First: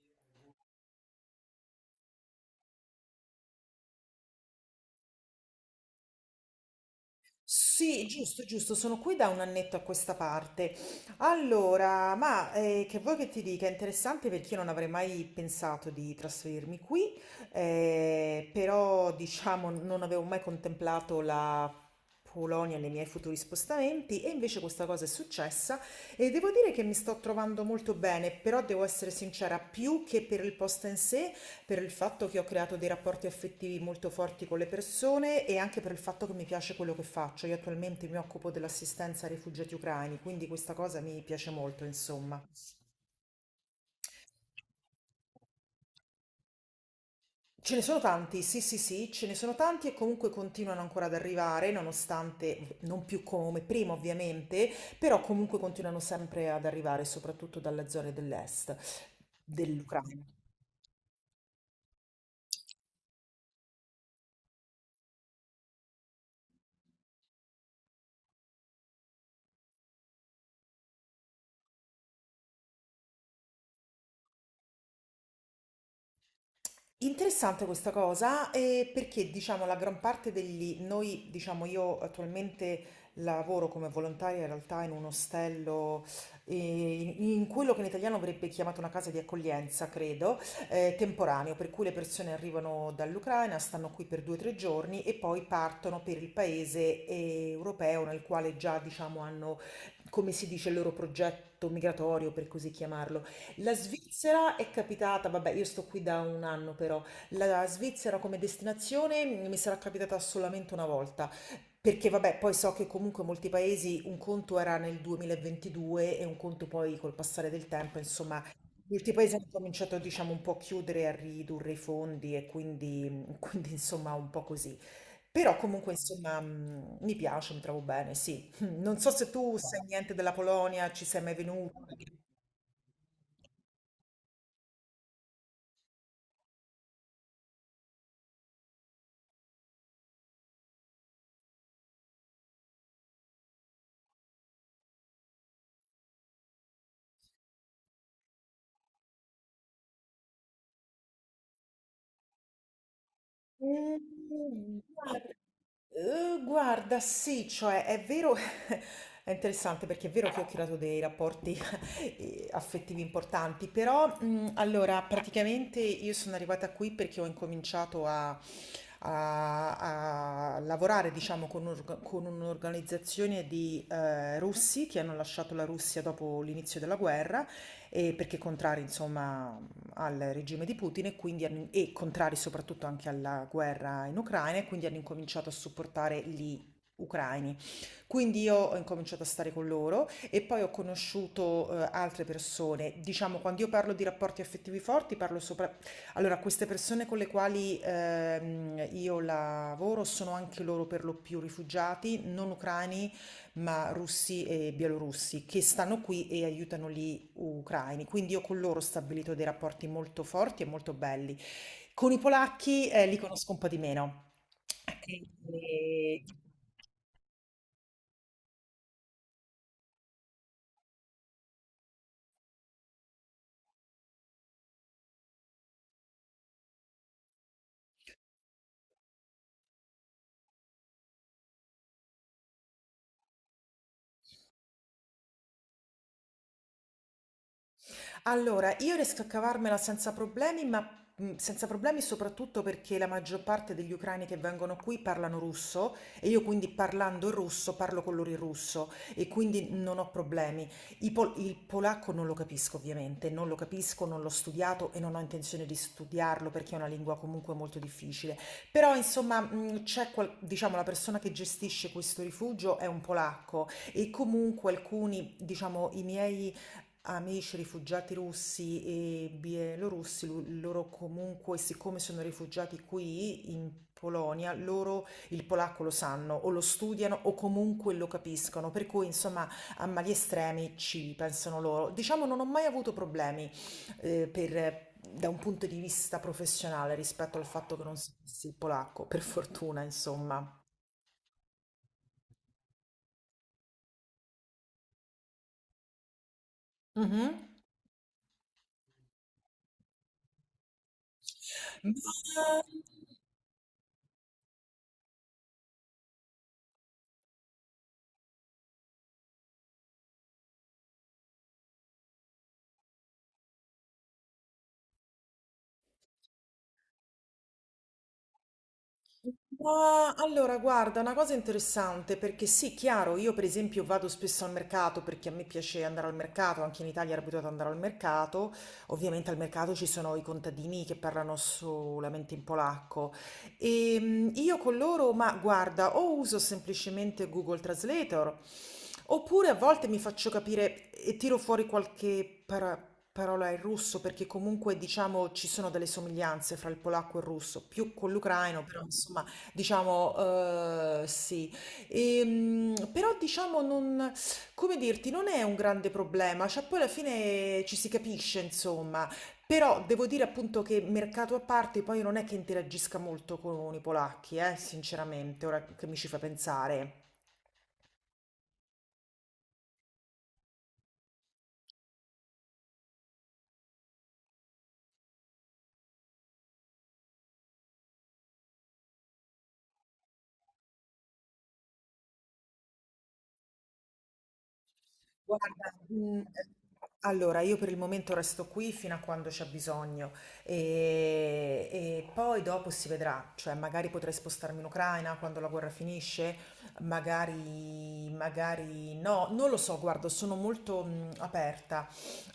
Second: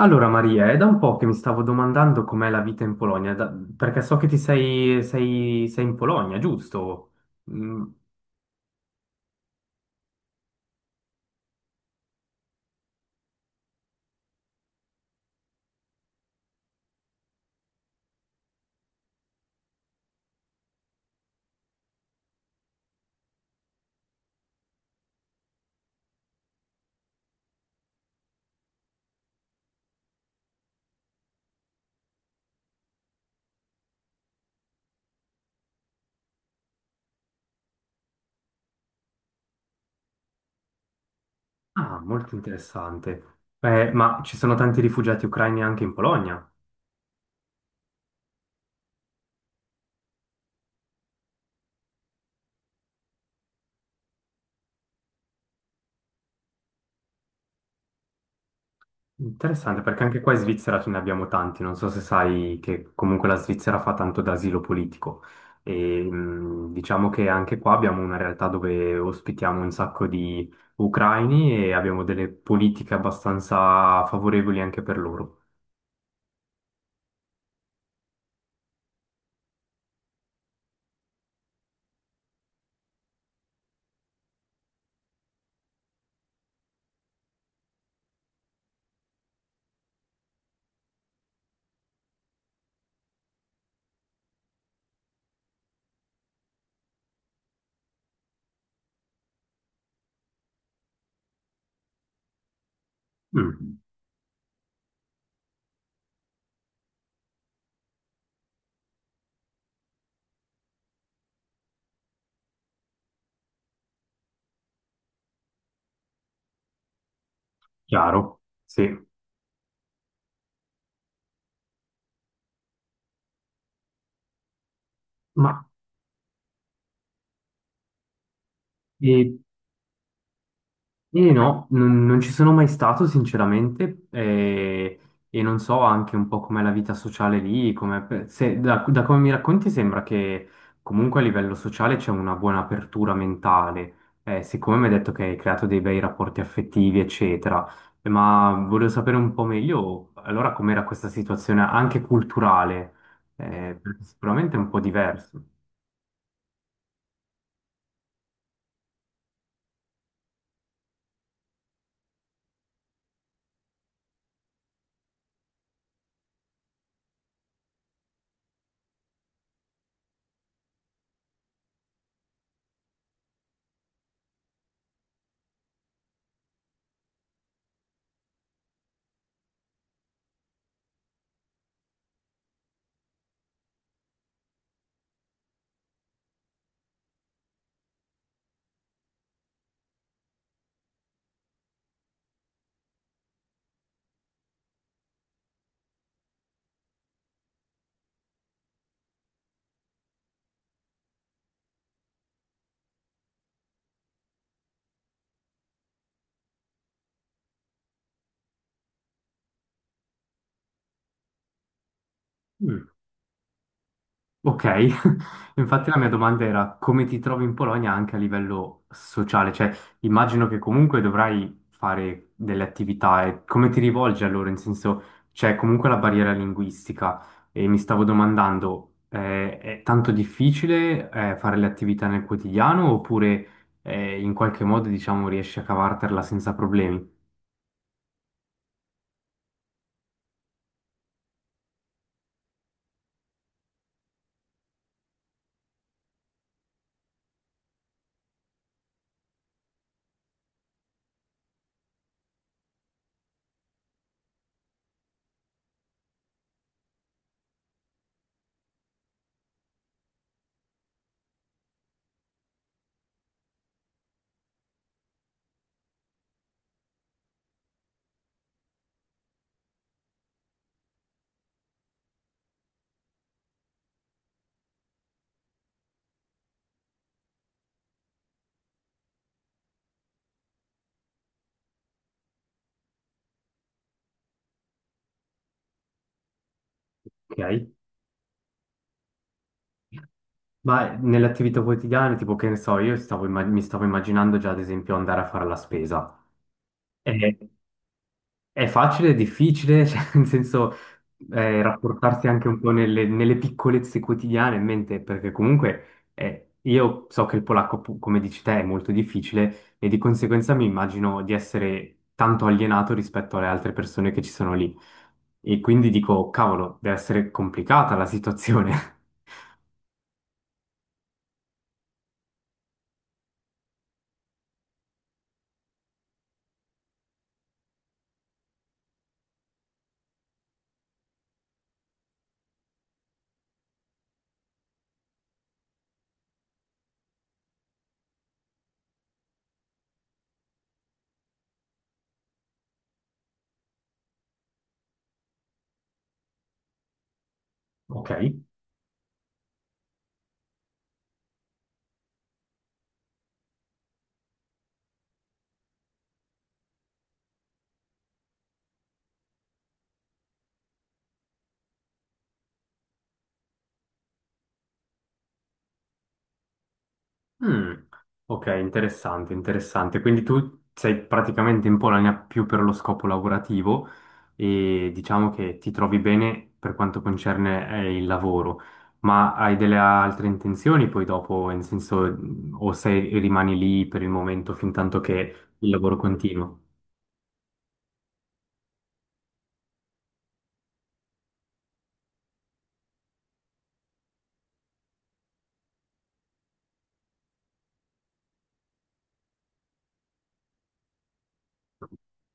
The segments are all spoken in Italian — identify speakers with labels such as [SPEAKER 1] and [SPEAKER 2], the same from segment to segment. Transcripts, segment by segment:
[SPEAKER 1] Allora Maria, è da un po' che mi stavo domandando com'è la vita in Polonia, perché so che sei in Polonia, giusto? Mm.
[SPEAKER 2] Sì, giusto, giusto, sono qui da un annetto a questa parte. Allora, ma che vuoi che ti dica? È interessante perché io non avrei mai pensato di trasferirmi qui, però diciamo non avevo mai contemplato la Polonia nei miei futuri spostamenti e invece questa cosa è successa e devo dire che mi sto trovando molto bene, però devo essere sincera, più che per il posto in sé. Per il fatto che ho creato dei rapporti affettivi molto forti con le persone e anche per il fatto che mi piace quello che faccio. Io attualmente mi occupo dell'assistenza ai rifugiati ucraini, quindi questa cosa mi piace molto,
[SPEAKER 1] Ah, molto
[SPEAKER 2] insomma.
[SPEAKER 1] interessante. Ma ci sono tanti rifugiati ucraini anche in Polonia?
[SPEAKER 2] Ce ne sono tanti, sì, sì, sì, ce ne sono tanti e comunque continuano ancora ad arrivare, nonostante non più come prima, ovviamente, però comunque continuano sempre ad arrivare, soprattutto dalle zone dell'est
[SPEAKER 1] Interessante, perché anche
[SPEAKER 2] dell'Ucraina.
[SPEAKER 1] qua in Svizzera ce ne abbiamo tanti. Non so se sai che comunque la Svizzera fa tanto d'asilo politico. E, mm, diciamo che anche qua abbiamo una realtà dove ospitiamo un sacco di ucraini e abbiamo delle politiche abbastanza favorevoli anche per loro.
[SPEAKER 2] Interessante questa cosa, perché diciamo la gran parte degli, noi diciamo io attualmente lavoro come volontaria in realtà in un ostello, in quello che in italiano verrebbe chiamato una casa di accoglienza, credo, temporaneo, per cui le persone arrivano dall'Ucraina, stanno qui per 2 o 3 giorni e poi partono per il paese europeo nel quale già diciamo hanno, come si dice, il loro progetto migratorio, per così chiamarlo. La
[SPEAKER 1] Mm,
[SPEAKER 2] Svizzera è capitata, vabbè, io sto qui da 1 anno però, la Svizzera come destinazione mi sarà capitata solamente una volta, perché vabbè, poi so che comunque molti paesi un conto era nel 2022 e un conto poi col passare del tempo,
[SPEAKER 1] chiaro,
[SPEAKER 2] insomma,
[SPEAKER 1] sì.
[SPEAKER 2] molti paesi hanno cominciato, diciamo, un po' a chiudere, e a ridurre i fondi e quindi, quindi insomma, un po' così.
[SPEAKER 1] Ma
[SPEAKER 2] Però comunque, insomma, mi piace, mi trovo bene, sì. Non so se
[SPEAKER 1] eh,
[SPEAKER 2] tu sai niente della Polonia, ci sei
[SPEAKER 1] eh,
[SPEAKER 2] mai
[SPEAKER 1] no,
[SPEAKER 2] venuto.
[SPEAKER 1] non, non ci sono mai stato, sinceramente, e non so anche un po' com'è la vita sociale lì, da come mi racconti sembra che comunque a livello sociale c'è una buona apertura mentale. Siccome mi hai detto che hai creato dei bei rapporti affettivi, eccetera, ma volevo sapere un po' meglio allora com'era questa situazione anche culturale, perché sicuramente è un po'
[SPEAKER 2] Mhmm,
[SPEAKER 1] diverso.
[SPEAKER 2] guarda sì, cioè è vero è interessante perché è vero che ho creato dei rapporti, affettivi importanti, però, mhmm, allora praticamente io sono arrivata qui perché ho incominciato a lavorare diciamo con un'org con un'organizzazione di, russi che hanno lasciato la Russia dopo l'inizio della guerra, perché contrari insomma al regime di Putin e quindi e contrari soprattutto anche alla guerra in Ucraina e quindi hanno incominciato a supportare gli ucraini. Quindi io ho incominciato a stare con loro e poi ho conosciuto altre persone. Diciamo, quando io parlo di rapporti affettivi forti, parlo sopra... Allora, queste persone con le quali io lavoro sono anche loro per lo più rifugiati, non ucraini ma russi e bielorussi che stanno qui e aiutano gli ucraini. Quindi io con loro ho stabilito dei rapporti molto forti e molto belli. Con i polacchi li conosco un po' di meno.
[SPEAKER 1] Ok, infatti la mia
[SPEAKER 2] E-
[SPEAKER 1] domanda era come ti trovi in Polonia anche a livello sociale, cioè immagino che comunque dovrai fare delle attività e come ti rivolgi allora, in senso c'è comunque la barriera linguistica e mi stavo domandando è tanto difficile fare le attività nel quotidiano oppure in qualche modo diciamo riesci a cavartela senza problemi?
[SPEAKER 2] Allora, io riesco a cavarmela senza problemi, ma senza problemi soprattutto perché la maggior parte degli ucraini che vengono qui parlano russo e io quindi parlando il russo parlo con loro in russo e quindi non ho problemi. Il polacco non lo capisco ovviamente, non lo capisco, non l'ho studiato e non ho intenzione di studiarlo perché è una lingua comunque molto difficile. Però insomma, diciamo la persona che gestisce questo rifugio è un polacco e comunque alcuni, diciamo, i miei amici rifugiati russi e bielorussi, loro comunque, siccome sono rifugiati qui in Polonia, loro il polacco lo sanno o lo studiano o comunque lo capiscono, per cui insomma a mali estremi ci pensano loro. Diciamo non ho mai avuto problemi da un punto di vista professionale rispetto al
[SPEAKER 1] Ok.
[SPEAKER 2] fatto che non sapessi il polacco, per fortuna insomma.
[SPEAKER 1] Ma nelle attività quotidiane, tipo che ne so, io stavo mi stavo immaginando già ad esempio andare a fare la spesa. È,
[SPEAKER 2] Mhm.
[SPEAKER 1] è facile, è difficile, cioè, nel senso rapportarsi anche un
[SPEAKER 2] Ma-
[SPEAKER 1] po' nelle piccolezze quotidiane in mente, perché comunque io so che il polacco, come dici te, è molto difficile e di conseguenza mi immagino di essere tanto alienato rispetto alle altre persone che ci sono lì. E quindi dico, cavolo, deve essere complicata la situazione.
[SPEAKER 2] Ma allora, guarda, una cosa interessante perché sì, chiaro, io per esempio vado spesso al mercato perché a me piace andare al mercato, anche in Italia ero abituata ad andare al mercato, ovviamente al mercato ci sono i contadini che parlano solamente in polacco e io con loro, ma guarda, o uso semplicemente Google Translator. Oppure a volte mi faccio capire e tiro fuori parola in russo perché comunque diciamo ci sono delle somiglianze fra il polacco e il russo, più
[SPEAKER 1] Ok.
[SPEAKER 2] con l'ucraino, però insomma diciamo sì. Però diciamo non, come dirti, non è un grande problema, cioè poi alla fine ci si capisce insomma. Però devo dire appunto che mercato a parte poi non è che interagisca molto con i polacchi, sinceramente, ora che mi ci fa pensare.
[SPEAKER 1] Mm, ok, interessante, interessante. Quindi tu sei praticamente in Polonia più per lo scopo lavorativo e diciamo che ti trovi bene per quanto concerne il lavoro, ma hai delle altre intenzioni poi dopo, nel senso, o sei, rimani lì per il momento fin tanto che il
[SPEAKER 2] Guarda,
[SPEAKER 1] lavoro continua?
[SPEAKER 2] allora io per il momento resto qui fino a quando c'è bisogno e poi dopo si vedrà, cioè magari potrei spostarmi in Ucraina quando la guerra finisce, magari, magari no, non lo so, guarda, sono molto aperta.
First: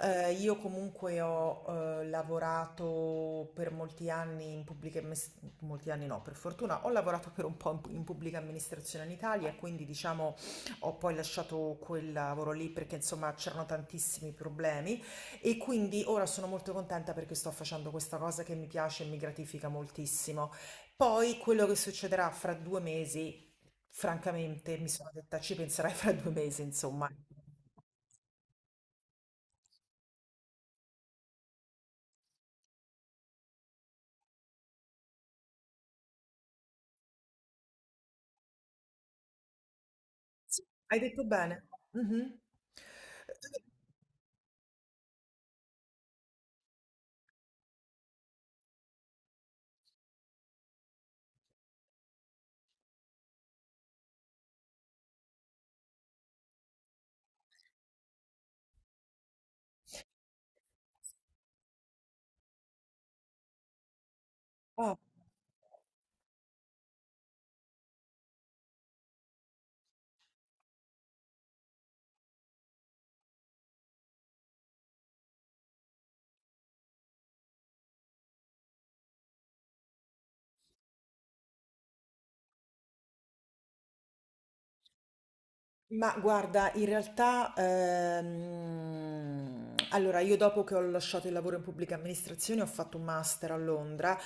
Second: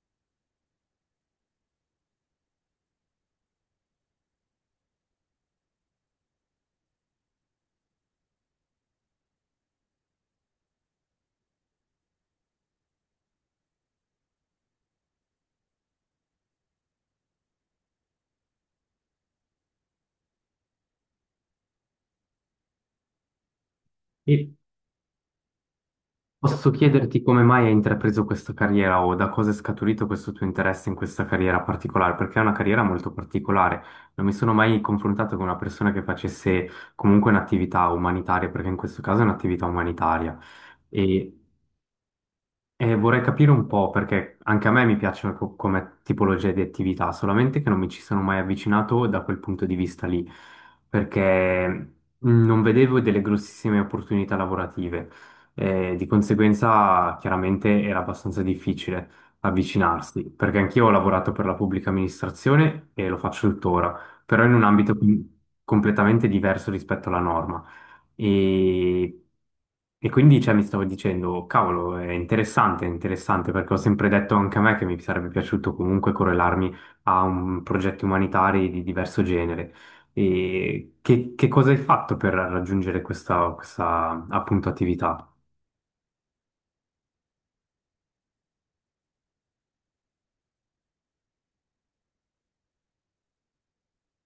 [SPEAKER 2] Io comunque ho lavorato per molti anni in molti anni no, per fortuna, ho lavorato per un po' in in pubblica amministrazione in Italia, quindi diciamo... Ho poi lasciato quel lavoro lì perché insomma c'erano tantissimi problemi e quindi ora sono molto contenta perché sto facendo questa cosa che mi piace e mi gratifica moltissimo. Poi quello che succederà fra 2 mesi,
[SPEAKER 1] Sì.
[SPEAKER 2] francamente mi sono detta ci penserai fra 2 mesi,
[SPEAKER 1] Posso
[SPEAKER 2] insomma.
[SPEAKER 1] chiederti come mai hai intrapreso questa carriera o da cosa è scaturito questo tuo interesse in questa carriera particolare? Perché è una carriera molto particolare. Non mi sono mai confrontato con una persona che facesse comunque un'attività umanitaria, perché in questo caso è un'attività umanitaria.
[SPEAKER 2] Hai detto
[SPEAKER 1] E
[SPEAKER 2] bene? Mhm.
[SPEAKER 1] e vorrei capire un po' perché anche a me mi piacciono come tipologia di attività, solamente che non mi ci sono mai avvicinato da quel punto di vista lì, perché mhmm, non vedevo delle grossissime opportunità lavorative, e di conseguenza chiaramente era abbastanza difficile avvicinarsi, perché anch'io ho lavorato per la pubblica amministrazione e lo faccio tuttora, però in un ambito
[SPEAKER 2] Oh,
[SPEAKER 1] completamente diverso rispetto alla norma. E, e quindi cioè, mi stavo dicendo, cavolo, è interessante, perché ho sempre detto anche a me che mi sarebbe piaciuto comunque correlarmi a un progetto umanitario di diverso genere. E che cosa hai fatto per raggiungere questa appunto attività?
[SPEAKER 2] ma guarda, in realtà, allora io dopo che ho lasciato il lavoro in pubblica amministrazione ho fatto un master a Londra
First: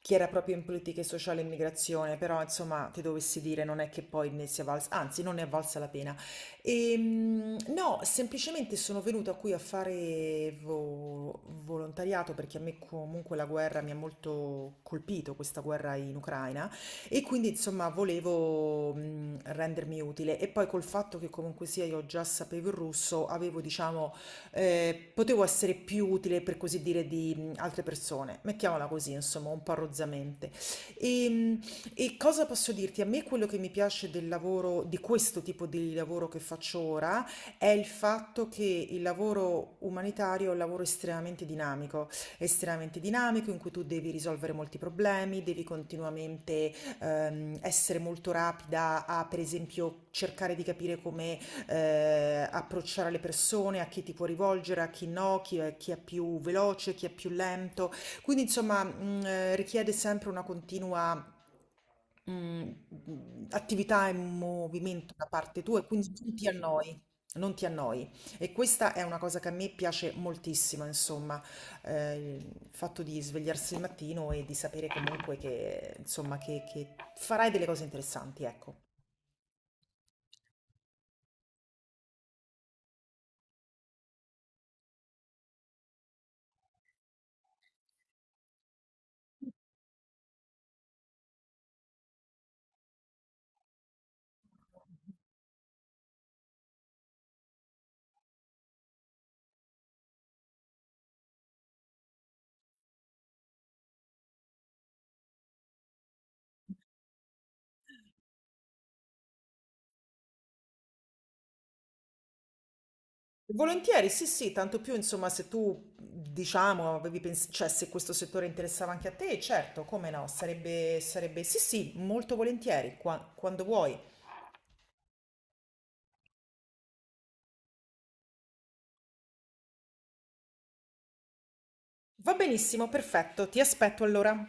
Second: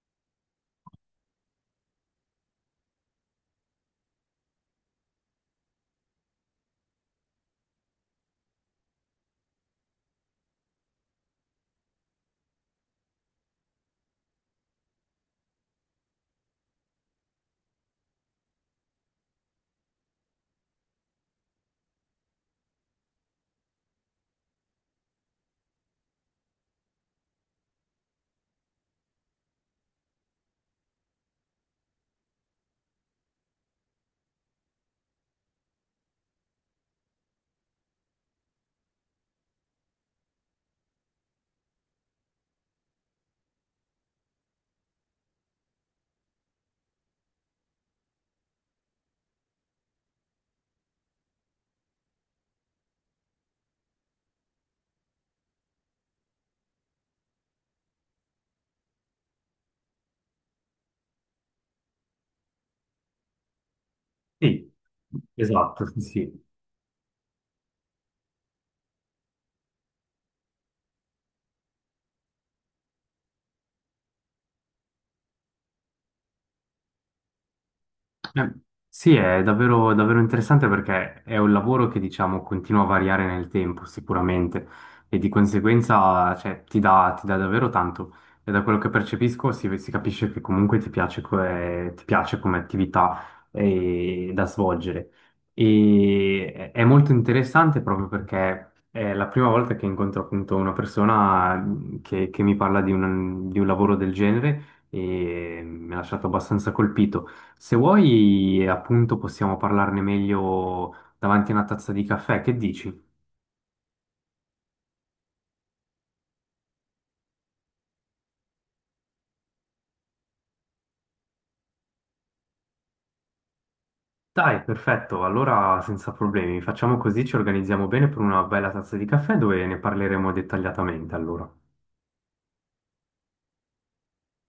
[SPEAKER 2] chi era proprio in politiche sociali e immigrazione, però insomma ti dovessi dire non è che poi ne sia valsa, anzi non ne è valsa la pena. No, semplicemente sono venuta qui a fare volontariato perché a me comunque la guerra mi ha molto colpito, questa guerra in Ucraina, e quindi insomma volevo rendermi utile. E poi col fatto che comunque sia io già sapevo il russo, avevo diciamo potevo essere più utile, per così dire, di altre persone. Mettiamola così, insomma, un po' rozzamente. E, mh, e cosa posso dirti? A me quello che mi piace del lavoro, di questo tipo di lavoro che faccio ora, è il fatto che il lavoro umanitario è un lavoro estremamente dinamico in cui tu devi risolvere molti problemi, devi continuamente essere molto rapida a, per esempio, cercare di capire come approcciare le persone, a chi ti puoi rivolgere, a chi no, chi è più veloce, chi è più lento. Quindi insomma richiede sempre una continua mh, attività e
[SPEAKER 1] Sì,
[SPEAKER 2] movimento da parte tua
[SPEAKER 1] esatto,
[SPEAKER 2] e
[SPEAKER 1] sì.
[SPEAKER 2] quindi non
[SPEAKER 1] Sì.
[SPEAKER 2] ti annoi. Non ti annoi e questa è una cosa che a me piace moltissimo, insomma, il fatto di svegliarsi il mattino e di sapere comunque che, insomma, che farai delle cose interessanti,
[SPEAKER 1] Eh,
[SPEAKER 2] ecco.
[SPEAKER 1] Sì, è davvero, davvero interessante perché è un lavoro che diciamo continua a variare nel tempo sicuramente e di conseguenza cioè, ti dà davvero tanto e da quello che percepisco si capisce che comunque ti piace, ti piace come attività da svolgere e è molto interessante proprio perché è la prima volta che incontro appunto una persona mm, che mi parla di un lavoro del genere e mi ha lasciato abbastanza colpito. Se vuoi, appunto, possiamo parlarne meglio davanti a una tazza di caffè, che dici?
[SPEAKER 2] Volentieri, sì, sì, tanto più, insomma, se tu, diciamo, cioè, se questo settore interessava anche a te, certo, come no, sarebbe, sarebbe, sì, sì, molto volentieri, quando vuoi.
[SPEAKER 1] Dai, perfetto, allora senza problemi, facciamo così, ci organizziamo bene per una bella tazza di caffè dove ne parleremo dettagliatamente, allora.
[SPEAKER 2] Va benissimo, perfetto, ti aspetto allora.